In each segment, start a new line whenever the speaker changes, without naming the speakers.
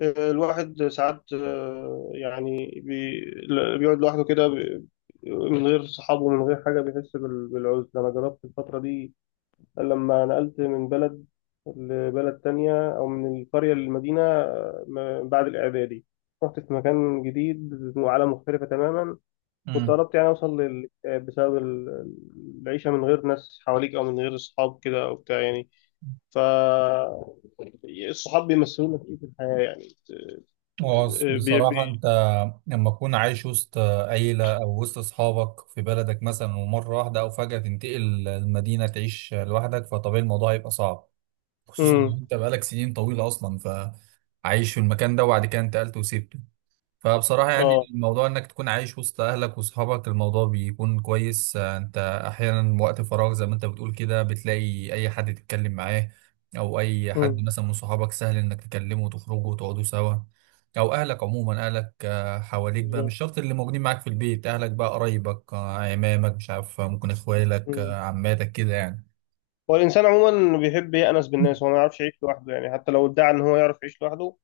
الواحد ساعات يعني بيقعد لوحده كده من غير صحابه ومن غير حاجة بيحس بالعزلة. أنا جربت الفترة دي لما نقلت من بلد لبلد تانية، أو من القرية للمدينة. بعد الإعدادي رحت في مكان جديد وعالم مختلفة تماما. كنت
امم
قربت يعني أوصل للاكتئاب بسبب العيشة من غير ناس حواليك، أو من غير صحاب كده أو بتاع يعني. ف الصحاب بيمثلوا لك إيه في الحياة يعني؟ بي بي
بصراحة أنت لما تكون عايش وسط عيلة أو وسط أصحابك في بلدك مثلا ومرة واحدة أو فجأة تنتقل المدينة تعيش لوحدك، فطبيعي الموضوع هيبقى صعب، خصوصا
امم،
ان انت بقالك سنين طويله اصلا فعايش في المكان ده وبعد كده انتقلت وسبته. فبصراحه يعني
اه،
الموضوع انك تكون عايش وسط اهلك واصحابك الموضوع بيكون كويس. انت احيانا وقت فراغ زي ما انت بتقول كده بتلاقي اي حد تتكلم معاه، او اي حد
امم،
مثلا من صحابك سهل انك تكلمه وتخرجوا وتقعدوا سوا، او اهلك عموما اهلك حواليك بقى، مش
بالظبط.
شرط اللي موجودين معاك في البيت، اهلك بقى قرايبك عمامك، مش عارف، ممكن اخوالك،
مم.
عماتك كده يعني.
هو الانسان عموما بيحب يأنس بالناس، هو ما يعرفش يعيش لوحده يعني، حتى لو ادعى ان هو يعرف يعيش لوحده.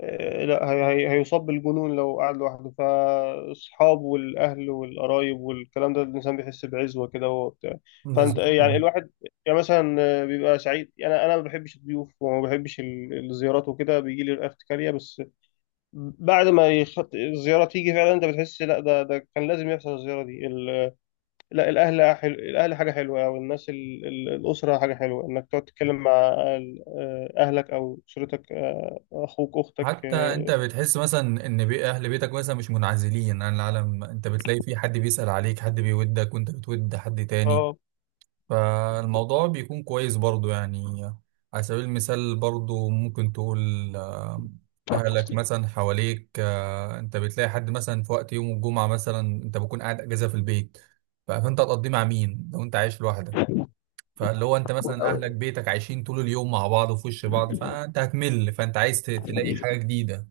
لا، هي هي هيصاب بالجنون لو قعد لوحده. فاصحابه والاهل والقرايب والكلام ده، الانسان بيحس بعزوه كده وهو بتاع. فانت
بالظبط،
يعني الواحد يعني مثلا بيبقى سعيد. انا ما بحبش الضيوف وما بحبش الزيارات وكده، بيجي لي الارتكاليه. بس بعد ما يخط... الزيارة تيجي فعلا، انت بتحس لا، ده كان لازم يحصل الزيارة دي. لا، الاهل حلو، الاهل حاجه حلوه، او الناس ال... الاسره حاجه حلوه انك تقعد تتكلم مع اهلك او اسرتك، اخوك اختك،
حتى انت
اه.
بتحس مثلا ان بي اهل بيتك مثلا مش منعزلين عن العالم، انت بتلاقي في حد بيسأل عليك، حد بيودك وانت بتود حد تاني،
آه.
فالموضوع بيكون كويس برضو يعني. على سبيل المثال برضو ممكن تقول آه، اهلك مثلا حواليك، انت بتلاقي حد مثلا في وقت يوم الجمعة مثلا انت بكون قاعد اجازة في البيت، فانت هتقضيه مع مين لو انت عايش لوحدك؟ فاللي هو انت مثلا اهلك بيتك عايشين طول اليوم مع بعض وفي وش بعض فانت هتمل، فانت عايز تلاقي حاجة جديدة.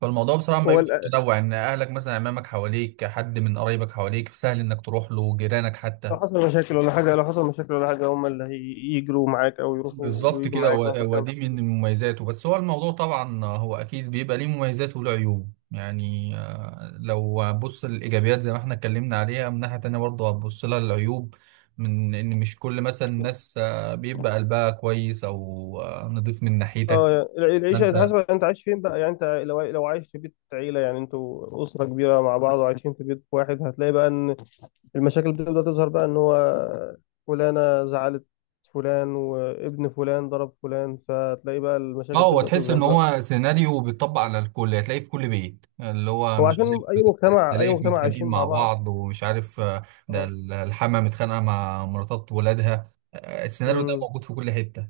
فالموضوع بصراحة ما
هو
بيبقى متنوع ان اهلك مثلا امامك، حواليك حد من قرايبك حواليك، سهل انك تروح له، جيرانك
لو
حتى.
حصل مشاكل ولا حاجه، هم اللي يجروا معاك او يروحوا
بالظبط
ويجوا
كده،
معاك مهما كان.
ودي من مميزاته. بس هو الموضوع طبعا هو اكيد بيبقى ليه مميزات وله عيوب يعني. لو هتبص الايجابيات زي ما احنا اتكلمنا عليها، من ناحية تانية برضه هتبص لها العيوب، من ان مش كل مثلا الناس بيبقى قلبها كويس او نضيف من ناحيتك.
اه، يعني العيشه
فانت
حسب انت عايش فين بقى يعني. انت لو عايش في بيت عيله، يعني انتوا اسره كبيره مع بعض وعايشين في بيت واحد، هتلاقي بقى ان المشاكل بتبدأ تظهر بقى، ان هو فلانة زعلت، فلان وابن فلان ضرب فلان، فتلاقي بقى
اه،
المشاكل
هو
تبدأ
تحس
تظهر
ان
بقى.
هو سيناريو بيتطبق على الكل، هتلاقيه في كل بيت، اللي هو
هو
مش
عشان
عارف
اي مجتمع،
السلايف
عايشين
متخانقين
مع
مع
بعض.
بعض، ومش عارف ده
اه،
الحما متخانقه مع مراتات ولادها. السيناريو ده
امم.
موجود في كل حته،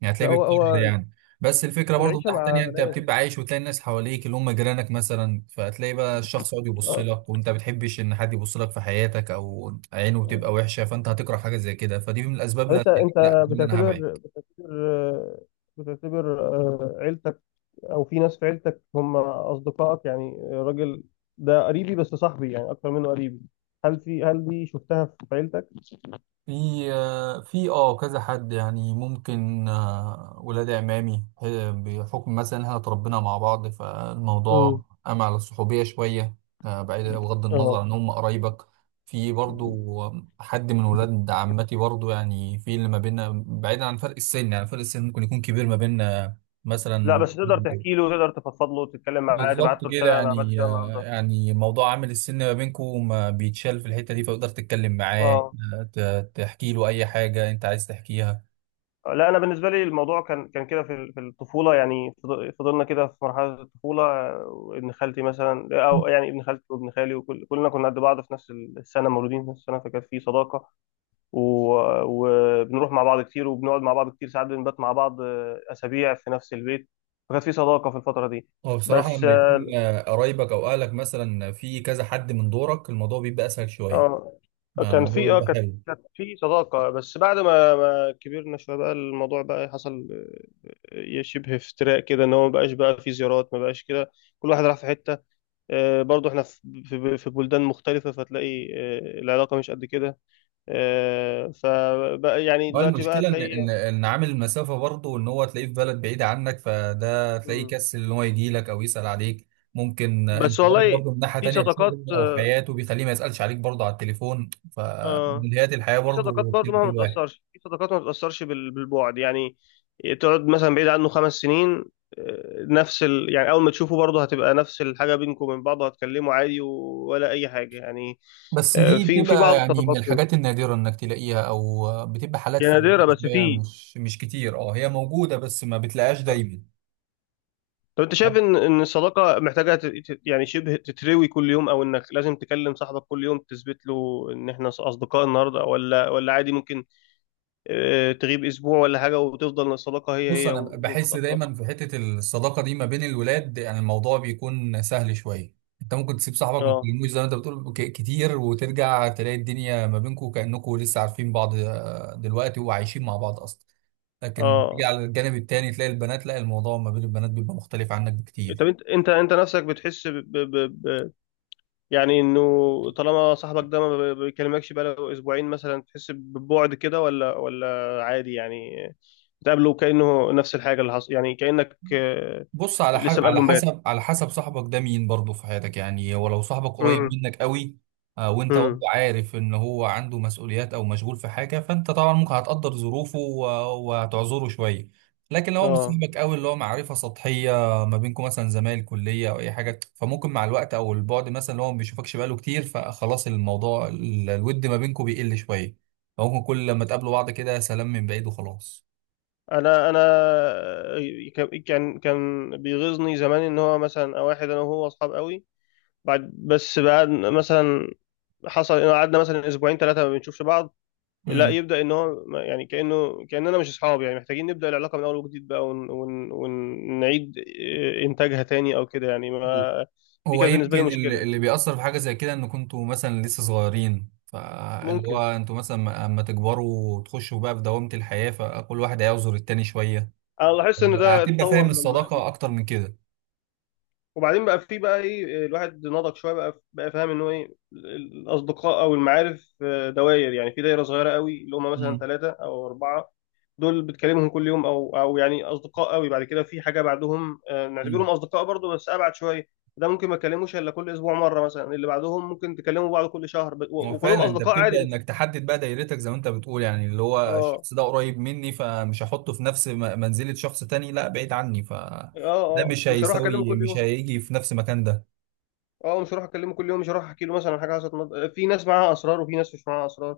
يعني
لا
هتلاقيه
هو
بيتكرر
هو
يعني. بس الفكره برضو من
العيشة
ناحيه تانيه،
مع
انت
ناس.
بتبقى عايش وتلاقي الناس حواليك اللي هم جيرانك مثلا، فتلاقي بقى الشخص يقعد يبص
اه.
لك وانت ما بتحبش ان حد يبص لك في حياتك، او عينه بتبقى وحشه فانت هتكره حاجه زي كده، فدي من الاسباب
طب
اللي
انت،
هتخليك لا تقول انا هبعد.
بتعتبر، عيلتك او في ناس في عيلتك هم اصدقائك؟ يعني الراجل ده قريبي، بس صاحبي يعني اكتر منه قريبي. هل في، هل دي شفتها في عيلتك؟
في، في اه كذا حد يعني، ممكن ولاد عمامي بحكم مثلا إن احنا اتربينا مع بعض
امم،
فالموضوع قام على الصحوبية شوية. بعيد بغض النظر
اه.
عن هم قرايبك، في برضو حد من ولاد عمتي برضو، يعني في اللي ما بيننا بعيدا عن فرق السن، يعني فرق السن ممكن يكون كبير ما بيننا
لا
مثلا.
بس تقدر تحكي له، تقدر تفضفض له، تتكلم معاه، تبعت
بالظبط
له
كده
رساله انا عملت
يعني،
كده النهارده.
يعني موضوع عامل السن ما بينكم ما بيتشال في الحتة دي، فتقدر تتكلم معاه،
اه.
تحكي له أي حاجة أنت عايز تحكيها.
لا، انا بالنسبه لي الموضوع كان كده في في الطفوله يعني. فضلنا كده في مرحله الطفوله. ابن خالتي مثلا، او يعني ابن خالتي وابن خالي وكل كلنا كنا قد بعض في نفس السنه، مولودين في نفس السنه، فكانت في صداقه. و... وبنروح مع بعض كتير وبنقعد مع بعض كتير، ساعات بنبات مع بعض اسابيع في نفس البيت. فكانت في صداقه في الفتره دي.
هو بصراحة
بس،
لما يكون قرايبك أو أهلك مثلا في كذا حد من دورك، الموضوع بيبقى أسهل شوية،
اه، آه،
يعني
كان
الموضوع
في اه
بيبقى
كانت
حلو.
كانت في صداقة. بس بعد ما كبرنا شوية بقى، الموضوع بقى حصل شبه افتراء كده، ان هو ما بقاش بقى في زيارات، ما بقاش كده. كل واحد راح في حتة. برضو احنا في في بلدان مختلفة، فتلاقي العلاقة مش قد كده. فبقى يعني
هو
دلوقتي بقى
المشكلة إن
تلاقي.
إن عامل المسافة برضه، إن هو تلاقيه في بلد بعيدة عنك، فده تلاقيه
مم.
كسل إن هو يجي لك أو يسأل عليك. ممكن
بس
انشغاله
والله
برضه من ناحية
في
تانية
صداقات،
بشغله أو حياته بيخليه ما يسألش عليك برضه على التليفون،
اه
فملهيات الحياة
في صداقات
برضه
برضو
بتلف
مهما
الواحد.
تأثرش، في صداقات ما بتأثرش بالبعد يعني. تقعد مثلا بعيد عنه خمس سنين، نفس ال... يعني أول ما تشوفه برضه هتبقى نفس الحاجة بينكم وبين بعض، هتكلموا عادي ولا أي حاجة يعني.
بس دي
في في
بتبقى
بعض
يعني من
الصداقات كده
الحاجات النادرة انك تلاقيها، او بتبقى حالات
يعني، نادرة
فردية
بس
شوية،
في.
مش كتير. أه هي موجودة بس ما بتلاقيهاش دايما.
طب أنت شايف إن الصداقة محتاجة ت... يعني شبه تتروي كل يوم، أو إنك لازم تكلم صاحبك كل يوم تثبت له إن إحنا أصدقاء النهاردة؟ ولا عادي ممكن تغيب أسبوع ولا حاجة وتفضل الصداقة هي
بص،
هي
انا
وما
بحس
بتتأثرش؟
دايما في حته الصداقه دي ما بين الولاد يعني الموضوع بيكون سهل شويه. انت ممكن تسيب صاحبك ما
أه،
تكلموش زي ما انت بتقول كتير، وترجع تلاقي الدنيا ما بينكم كانكم لسه عارفين بعض دلوقتي وعايشين مع بعض اصلا. لكن تيجي
اه.
على الجانب التاني تلاقي البنات، لا، الموضوع ما بين البنات بيبقى مختلف عنك
طب
بكتير.
انت، انت نفسك بتحس ب... ب... ب... ب- يعني انه طالما صاحبك ده ما بيكلمكش بقاله اسبوعين مثلا، تحس ببعد كده؟ ولا عادي يعني، بتقابله كأنه نفس الحاجة اللي حصل، يعني كأنك
بص على ح،
لسه
على
مقابله امبارح.
حسب، على حسب صاحبك ده مين برضه في حياتك يعني. ولو صاحبك
امم،
قريب منك قوي، وانت برضه
امم،
عارف ان هو عنده مسؤوليات او مشغول في حاجه، فانت طبعا ممكن هتقدر ظروفه، و... وهتعذره شويه. لكن لو هو مش
اه.
صاحبك قوي، اللي هو معرفه سطحيه ما بينكم مثلا زمايل كليه او اي حاجه، فممكن مع الوقت او البعد مثلا اللي هو ما بيشوفكش بقاله كتير، فخلاص الموضوع الود ما بينكم بيقل شويه، فممكن كل لما تقابلوا بعض كده سلام من بعيد وخلاص.
انا انا ك- كان كان بيغيظني زمان ان هو مثلا، او واحد انا وهو اصحاب قوي، بعد، بس بعد مثلا حصل انه قعدنا مثلا اسبوعين ثلاثة ما بنشوفش بعض، لا
امم،
يبدأ ان هو يعني كأنه كأننا مش اصحاب يعني، محتاجين نبدأ العلاقة من اول وجديد بقى، ون... ون... ونعيد إيه، انتاجها تاني او كده يعني. ما دي
هو
كانت بالنسبة لي
يمكن
مشكلة
اللي
يعني.
اللي بيأثر في حاجة زي كده ان كنتوا مثلا لسه صغيرين، فاللي هو
ممكن،
انتوا مثلا ما، اما تكبروا وتخشوا بقى في دوامة الحياة فكل واحد هيعذر التاني شوية.
انا لاحظت ان ده
هتبقى
اتطور
فاهم
لما
الصداقة اكتر من كده.
وبعدين بقى، في بقى ايه، الواحد نضج شويه بقى، بقى فاهم ان هو ايه، الاصدقاء او المعارف دوائر يعني. في دايره صغيره قوي اللي هم مثلا
مم.
ثلاثه او اربعه، دول بتكلمهم كل يوم او او يعني اصدقاء قوي. بعد كده في حاجه بعدهم
مم.
نعتبرهم اصدقاء برضو بس ابعد شويه. ده ممكن ما تكلموش الا كل اسبوع مره مثلا. اللي بعدهم ممكن تكلموا بعض كل شهر
هو
وكلهم
فعلا انت
اصدقاء عادي
بتبدأ انك
بس.
تحدد بقى دايرتك زي ما انت بتقول، يعني اللي هو
اه،
الشخص ده قريب مني فمش هحطه في نفس منزلة شخص تاني لا بعيد عني، فده
اه، اه،
مش
مش هروح اكلمه
هيساوي،
كل
مش
يوم.
هيجي في نفس مكان ده.
اه مش هروح اكلمه كل يوم، مش هروح احكي له مثلا حاجه حصلت. في ناس معاها اسرار وفي ناس مش معاها اسرار.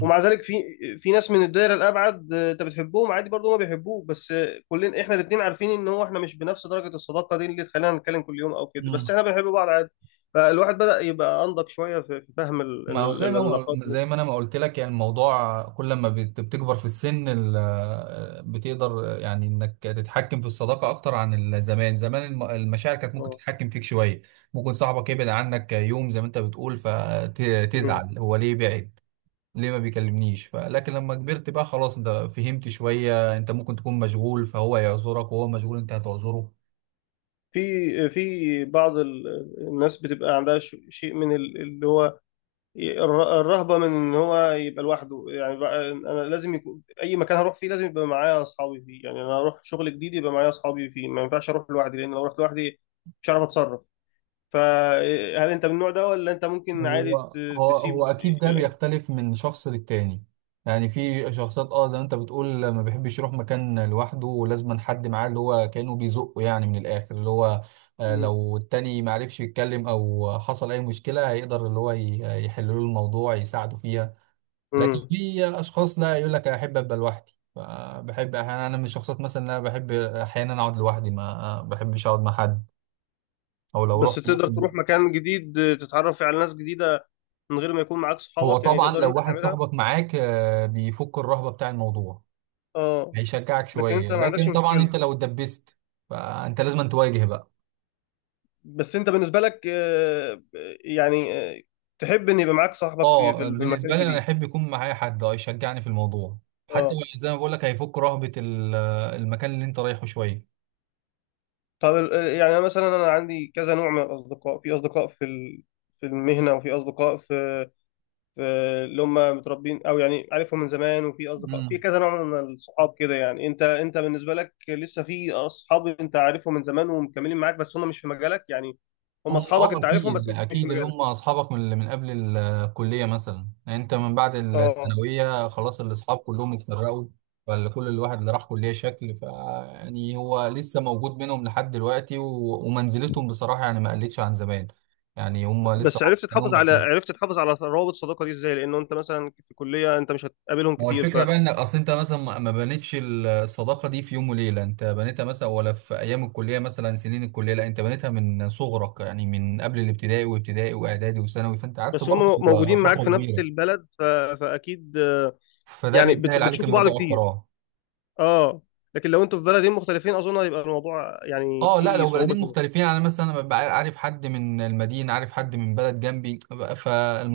ومع ذلك في، في ناس من الدايره الابعد، انت بتحبهم عادي برضه ما بيحبوك، بس كلنا احنا الاثنين عارفين ان هو احنا مش بنفس درجه الصداقه دي اللي تخلينا نتكلم كل يوم او كده، بس
امم،
احنا بنحب بعض عادي. فالواحد بدا يبقى انضج شويه في في فهم
ما هو زي ما
العلاقات
زي ما انا ما قلت لك، يعني الموضوع كل ما بتكبر في السن ال، بتقدر يعني انك تتحكم في الصداقه اكتر عن ال، زمان زمان المشاعر كانت ممكن
اه.
تتحكم فيك شويه. ممكن صاحبك يبعد عنك يوم زي ما انت بتقول
مم.
فتزعل هو ليه بعد؟ ليه ما بيكلمنيش؟ لكن لما كبرت بقى خلاص، انت فهمت شويه، انت ممكن تكون مشغول فهو يعذرك، وهو مشغول انت هتعذره.
في في بعض الناس بتبقى عندها شيء من اللي هو الرهبة من ان هو يبقى لوحده. يعني بقى انا لازم يكون اي مكان هروح فيه لازم يبقى معايا اصحابي فيه. يعني انا هروح شغل جديد يبقى معايا اصحابي فيه، ما ينفعش اروح لوحدي، لان لو رحت لوحدي مش هعرف اتصرف. فهل انت من النوع ده؟ ولا انت ممكن عادي
هو هو
تسيب
اكيد ده
يعني؟
بيختلف من شخص للتاني. يعني في شخصيات اه زي ما انت بتقول ما بيحبش يروح مكان لوحده ولازم حد معاه اللي هو كأنه بيزقه يعني، من الاخر اللي هو
مم.
لو التاني ما عرفش يتكلم او حصل اي مشكله هيقدر اللي هو يحل له الموضوع يساعده فيها. لكن
مم.
في اشخاص لا يقول لك احب ابقى لوحدي. بحب احيانا، انا من الشخصيات مثلا اللي انا بحب احيانا اقعد لوحدي، ما بحبش اقعد مع حد. او لو
بس
رحت
تقدر
مثلا،
تروح مكان جديد تتعرف فيه على ناس جديدة من غير ما يكون معاك
هو
صحابك؟ يعني
طبعا
تقدر
لو
انت
واحد
تعملها؟
صاحبك معاك، بيفك الرهبة بتاع الموضوع،
اه.
هيشجعك
لكن انت
شوية.
ما عندكش
لكن طبعا
مشكلة؟
انت لو اتدبست فانت لازم تواجه بقى.
بس انت بالنسبه لك يعني آه، تحب ان يبقى معاك صاحبك في في
اه
المكان
بالنسبة لي انا
الجديد؟
احب يكون معايا حد اه يشجعني في الموضوع، حتى
اه.
لو زي ما بقول لك هيفك رهبة المكان اللي انت رايحه شوية.
طب يعني انا مثلا انا عندي كذا نوع من الاصدقاء. في اصدقاء في في المهنه، وفي اصدقاء في، في اللي هم متربين او يعني عارفهم من زمان، وفي اصدقاء
مم.
في كذا نوع من الصحاب كده. يعني انت، بالنسبه لك لسه في اصحاب انت عارفهم من زمان ومكملين معاك، بس هم مش في مجالك يعني، هم
هم
اصحابك
اه،
انت عارفهم بس
اكيد
مش في
اكيد اللي
مجالك؟
هم اصحابك من من قبل الكليه مثلا، يعني انت من بعد
اه.
الثانويه خلاص الاصحاب كلهم اتفرقوا. فكل الواحد اللي راح كليه شكل، ف يعني هو لسه موجود منهم لحد دلوقتي، ومنزلتهم بصراحه يعني ما قلتش عن زمان، يعني هم لسه.
بس عرفت تحافظ على،
هم،
عرفت تحافظ على روابط الصداقه دي ازاي؟ لانه انت مثلا في كليه انت مش هتقابلهم
ما هو
كتير، ف
الفكرة بقى انك اصل انت مثلا ما بنيتش الصداقة دي في يوم وليلة، انت بنيتها مثلا، ولا في ايام الكلية مثلا سنين الكلية، لا انت بنيتها من صغرك يعني من قبل الابتدائي، وابتدائي واعدادي وثانوي، فانت قعدت
بس هم
برضه
موجودين معاك
فترة
في نفس
كبيرة،
البلد ف... فاكيد
فده
يعني بت...
بيسهل عليك
بتشوفوا بعض
الموضوع اكتر
كتير.
اه.
اه. لكن لو انتوا في بلدين مختلفين اظن هيبقى الموضوع يعني
اه لا،
فيه
لو
صعوبه
بلدين
شويه.
مختلفين يعني مثلا انا ببقى عارف حد من المدينة، عارف حد من بلد جنبي،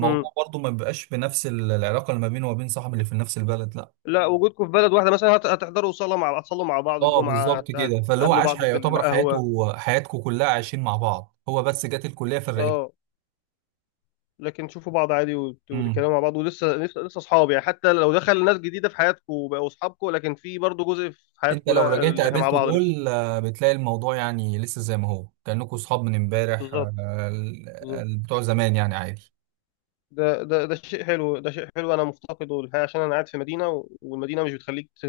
امم.
برضه ما بيبقاش بنفس العلاقة اللي ما بينه وما بين صاحبي اللي في نفس البلد، لا.
لا وجودكم في بلد واحده مثلا هت... هتحضروا صلاه مع، هتصلوا مع بعض
اه
الجمعه، هت...
بالظبط كده، فاللي هو
هتقابلوا
عاش
بعض في
يعتبر
القهوه.
حياته حياتكم كلها عايشين مع بعض، هو بس جت الكلية فرقته.
اه. لكن تشوفوا بعض عادي
امم،
وتتكلموا مع بعض، ولسه لسه لسه اصحاب يعني، حتى لو دخل ناس جديده في حياتكم وبقوا اصحابكم، لكن في برضه جزء في
انت
حياتكم
لو رجعت
لا احنا مع
قابلت
بعض لسه.
دول بتلاقي الموضوع يعني لسه زي ما هو، كأنكم صحاب من امبارح
بالظبط، بالظبط.
بتوع زمان يعني عادي.
ده شيء حلو، ده شيء حلو، انا مفتقده الحقيقه، عشان انا قاعد في مدينه والمدينه مش بتخليك ت...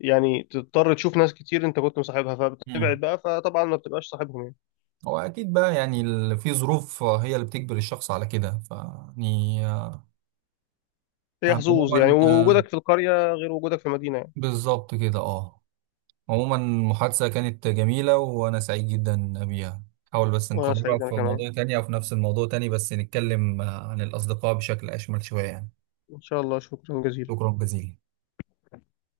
يعني تضطر تشوف ناس كتير انت كنت مصاحبها، فبتبعد
امم،
بقى، فطبعا ما بتبقاش صاحبهم يعني.
هو اكيد بقى يعني ال، في ظروف هي اللي بتجبر الشخص على كده فيعني
هي حظوظ يعني،
عموما
ووجودك في القريه غير وجودك في المدينه يعني.
بالظبط كده اه. عموما المحادثة كانت جميلة وأنا سعيد جدا بيها. حاول بس
وانا
نكررها
سعيد، انا
في
كمان.
موضوع تاني أو في نفس الموضوع تاني بس نتكلم عن الأصدقاء بشكل أشمل شوية يعني.
ان شاء الله، شكرا جزيلا.
شكرا جزيلا.